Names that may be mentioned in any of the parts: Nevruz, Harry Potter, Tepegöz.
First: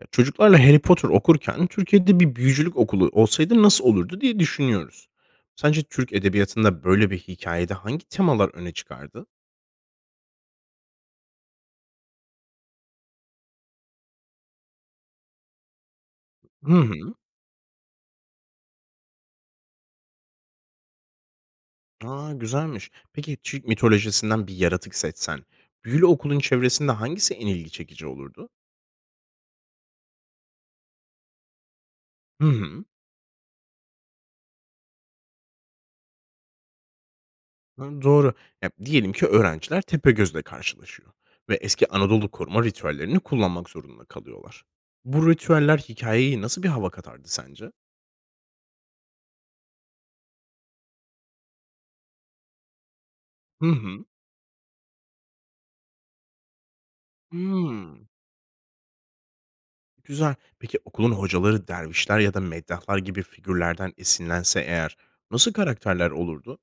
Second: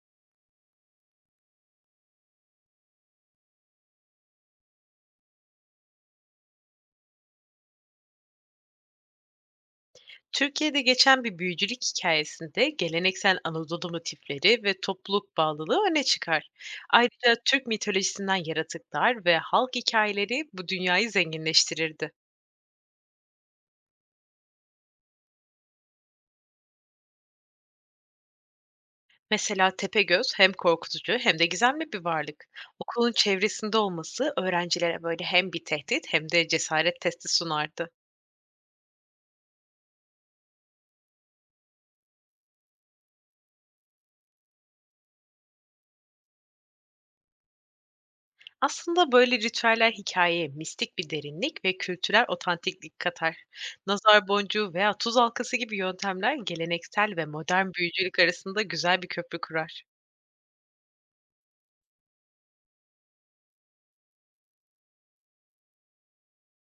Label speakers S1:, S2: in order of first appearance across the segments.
S1: Ya, çocuklarla Harry Potter okurken Türkiye'de bir büyücülük okulu olsaydı nasıl olurdu diye düşünüyoruz. Sence Türk edebiyatında böyle bir hikayede hangi temalar öne çıkardı?
S2: Türkiye'de geçen bir büyücülük hikayesinde geleneksel Anadolu motifleri ve topluluk bağlılığı öne çıkar.
S1: Hı hı.
S2: Ayrıca Türk mitolojisinden yaratıklar ve halk hikayeleri bu dünyayı zenginleştirirdi.
S1: Aa, güzelmiş. Peki Türk mitolojisinden bir yaratık seçsen, büyülü okulun çevresinde hangisi en ilgi çekici olurdu?
S2: Mesela Tepegöz hem korkutucu hem de gizemli bir varlık.
S1: Hı hı.
S2: Okulun çevresinde olması öğrencilere böyle hem bir tehdit hem de cesaret testi sunardı.
S1: Ha, doğru. Ya, diyelim ki öğrenciler Tepegöz'le karşılaşıyor ve eski Anadolu koruma ritüellerini kullanmak zorunda kalıyorlar. Bu ritüeller hikayeyi nasıl bir hava katardı sence?
S2: Aslında böyle ritüeller hikâyeye mistik bir derinlik ve kültürel otantiklik katar.
S1: Hı hı.
S2: Nazar boncuğu veya tuz halkası gibi yöntemler geleneksel ve modern
S1: Hmm.
S2: büyücülük arasında güzel bir köprü kurar.
S1: Güzel. Peki okulun hocaları dervişler ya da meddahlar gibi figürlerden esinlense eğer nasıl karakterler olurdu?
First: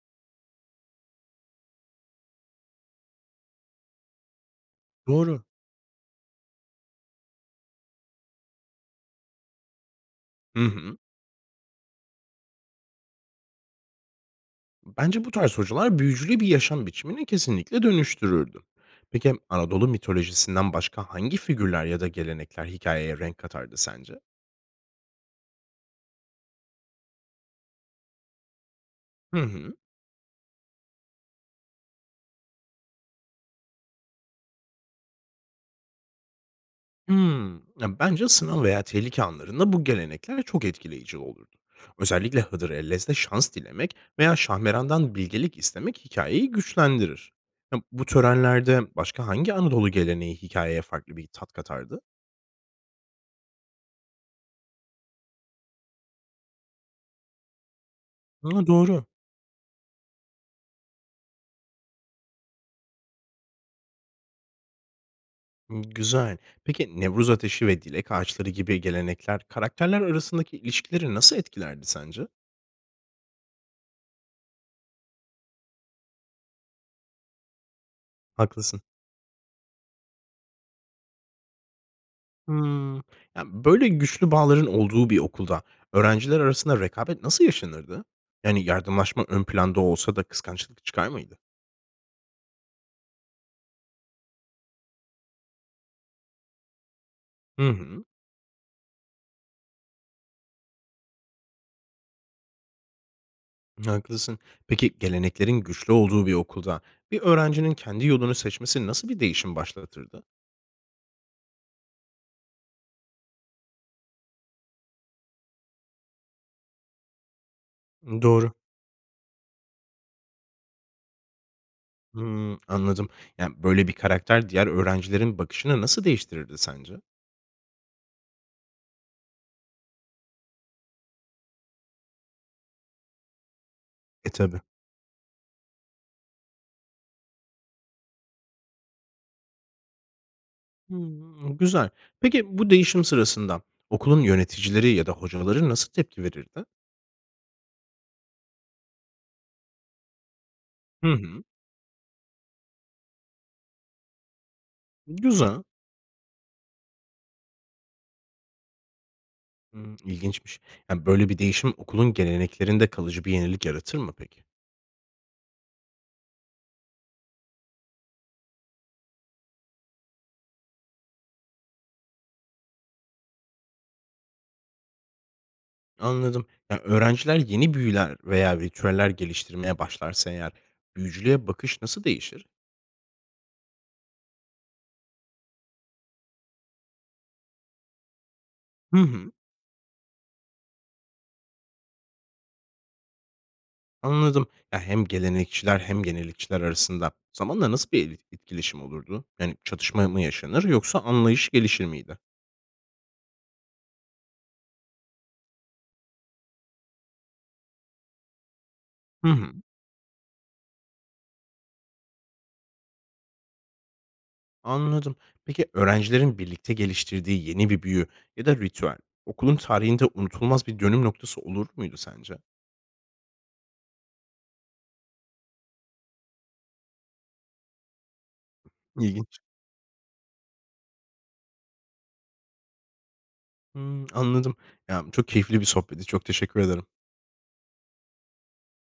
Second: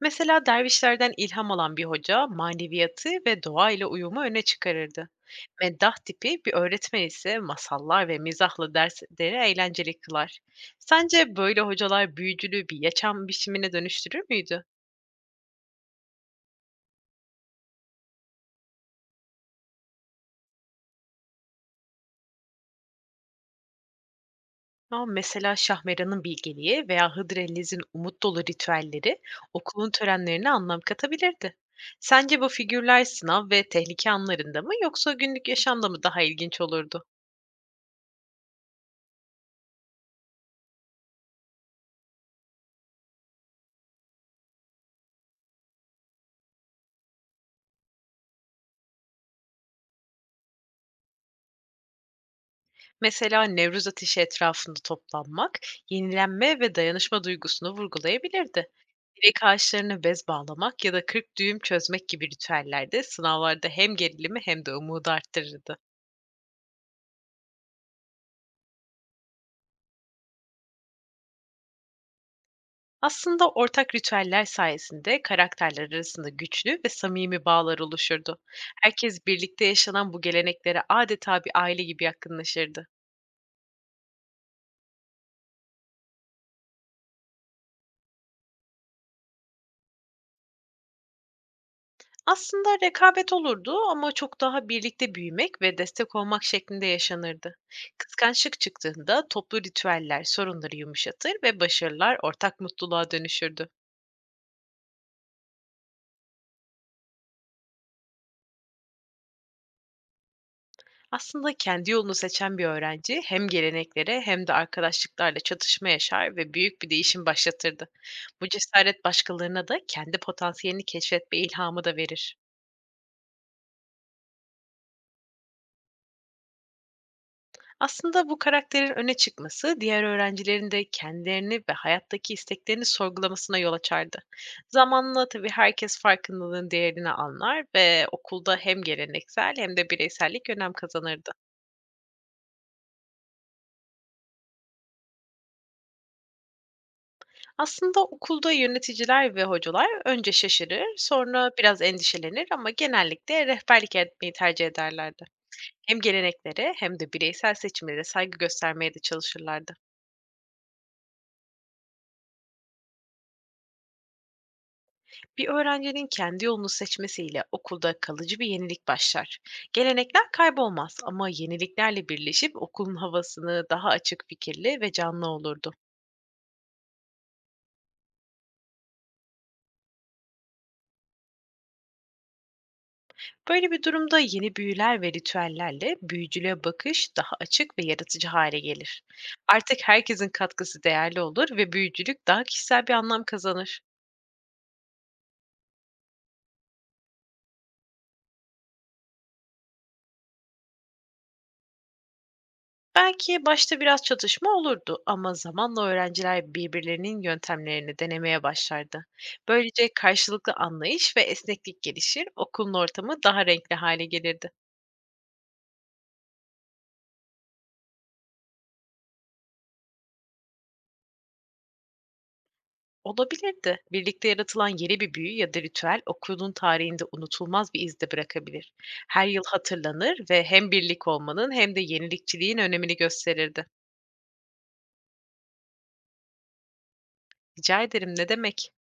S2: Mesela dervişlerden ilham alan bir hoca maneviyatı ve doğa ile uyumu öne çıkarırdı.
S1: Doğru.
S2: Meddah tipi bir öğretmen ise masallar ve mizahla dersleri eğlenceli kılar.
S1: Hı hı.
S2: Sence böyle hocalar büyücülüğü bir yaşam biçimine dönüştürür müydü?
S1: Bence bu tarz hocalar büyücülü bir yaşam biçimini kesinlikle dönüştürürdü. Peki Anadolu mitolojisinden başka hangi figürler ya da gelenekler hikayeye renk katardı sence?
S2: A, mesela Şahmeran'ın bilgeliği veya Hıdrellez'in umut dolu ritüelleri
S1: Hı hı.
S2: okulun törenlerine anlam katabilirdi. Sence bu figürler sınav ve tehlike anlarında mı yoksa günlük yaşamda mı daha ilginç olurdu?
S1: Hımm. Ya, bence sınav veya tehlike anlarında bu gelenekler çok etkileyici olurdu. Özellikle Hıdrellez'de şans dilemek veya Şahmeran'dan bilgelik istemek hikayeyi güçlendirir. Ya, bu törenlerde başka hangi Anadolu geleneği hikayeye farklı bir tat katardı?
S2: Mesela Nevruz ateşi etrafında toplanmak, yenilenme ve dayanışma duygusunu vurgulayabilirdi.
S1: Hıı, doğru.
S2: Direk ağaçlarına bez bağlamak ya da 40 düğüm çözmek gibi ritüeller de sınavlarda hem gerilimi hem de umudu arttırırdı.
S1: Hımm, güzel. Peki Nevruz ateşi ve dilek ağaçları gibi gelenekler karakterler arasındaki ilişkileri nasıl etkilerdi sence?
S2: Aslında ortak ritüeller sayesinde karakterler arasında güçlü ve samimi bağlar oluşurdu.
S1: Haklısın.
S2: Herkes birlikte yaşanan bu geleneklere adeta bir aile gibi yakınlaşırdı.
S1: Hımm. Ya, böyle güçlü bağların olduğu bir okulda öğrenciler arasında rekabet nasıl yaşanırdı? Yani yardımlaşma ön planda olsa da kıskançlık çıkar mıydı?
S2: Aslında rekabet olurdu ama çok daha birlikte büyümek ve destek olmak şeklinde yaşanırdı.
S1: Hı hı.
S2: Kıskançlık çıktığında toplu ritüeller sorunları yumuşatır ve başarılar ortak mutluluğa dönüşürdü.
S1: Haklısın. Peki geleneklerin güçlü olduğu bir okulda bir öğrencinin kendi yolunu seçmesi nasıl bir değişim başlatırdı?
S2: Aslında kendi yolunu seçen bir öğrenci hem geleneklere hem de arkadaşlıklarla çatışma yaşar ve büyük bir değişim başlatırdı. Bu
S1: Doğru.
S2: cesaret başkalarına da kendi potansiyelini keşfetme ilhamı da verir.
S1: Hımm, anladım. Yani böyle bir karakter diğer öğrencilerin bakışını nasıl değiştirirdi sence?
S2: Aslında bu karakterin öne çıkması diğer öğrencilerin de kendilerini ve hayattaki isteklerini sorgulamasına yol açardı.
S1: E, tabii.
S2: Zamanla tabii herkes farkındalığın değerini anlar ve okulda hem geleneksel hem de bireysellik önem kazanırdı.
S1: Hımm, güzel. Peki bu değişim sırasında okulun yöneticileri ya da hocaları nasıl tepki verirdi?
S2: Aslında okulda yöneticiler ve hocalar önce şaşırır,
S1: Hı hı.
S2: sonra biraz endişelenir ama genellikle rehberlik etmeyi tercih ederlerdi.
S1: Güzel.
S2: Hem geleneklere hem de bireysel seçimlere saygı göstermeye de çalışırlardı.
S1: Hımm, ilginçmiş. Yani böyle bir değişim okulun geleneklerinde kalıcı bir yenilik yaratır mı peki?
S2: Bir öğrencinin kendi yolunu seçmesiyle okulda kalıcı bir yenilik başlar. Gelenekler kaybolmaz ama yeniliklerle birleşip okulun havasını daha açık fikirli ve canlı olurdu.
S1: Anladım. Yani öğrenciler yeni büyüler veya ritüeller geliştirmeye başlarsa eğer büyücülüğe bakış nasıl değişir?
S2: Böyle bir durumda yeni büyüler ve ritüellerle büyücülüğe bakış daha açık ve yaratıcı hale
S1: Hı
S2: gelir.
S1: hı,
S2: Artık herkesin katkısı değerli olur ve büyücülük daha kişisel bir anlam kazanır.
S1: anladım. Ya, hem gelenekçiler hem yenilikçiler arasında zamanla nasıl bir eli etkileşim olurdu? Yani çatışma mı yaşanır yoksa anlayış gelişir miydi?
S2: Belki başta biraz çatışma olurdu ama zamanla öğrenciler birbirlerinin yöntemlerini denemeye başlardı.
S1: Hı hı.
S2: Böylece karşılıklı anlayış ve esneklik gelişir, okulun ortamı daha renkli hale gelirdi.
S1: Anladım. Peki öğrencilerin birlikte geliştirdiği yeni bir büyü ya da ritüel okulun tarihinde unutulmaz bir dönüm noktası olur muydu sence?
S2: Olabilirdi. Birlikte yaratılan yeni bir büyü ya da ritüel okulun tarihinde unutulmaz bir iz de bırakabilir. Her
S1: İlginç.
S2: yıl hatırlanır ve hem birlik olmanın hem de yenilikçiliğin önemini gösterirdi.
S1: Hımm, anladım. Ya, çok keyifli bir sohbetti. Çok teşekkür ederim.
S2: Rica ederim, ne demek?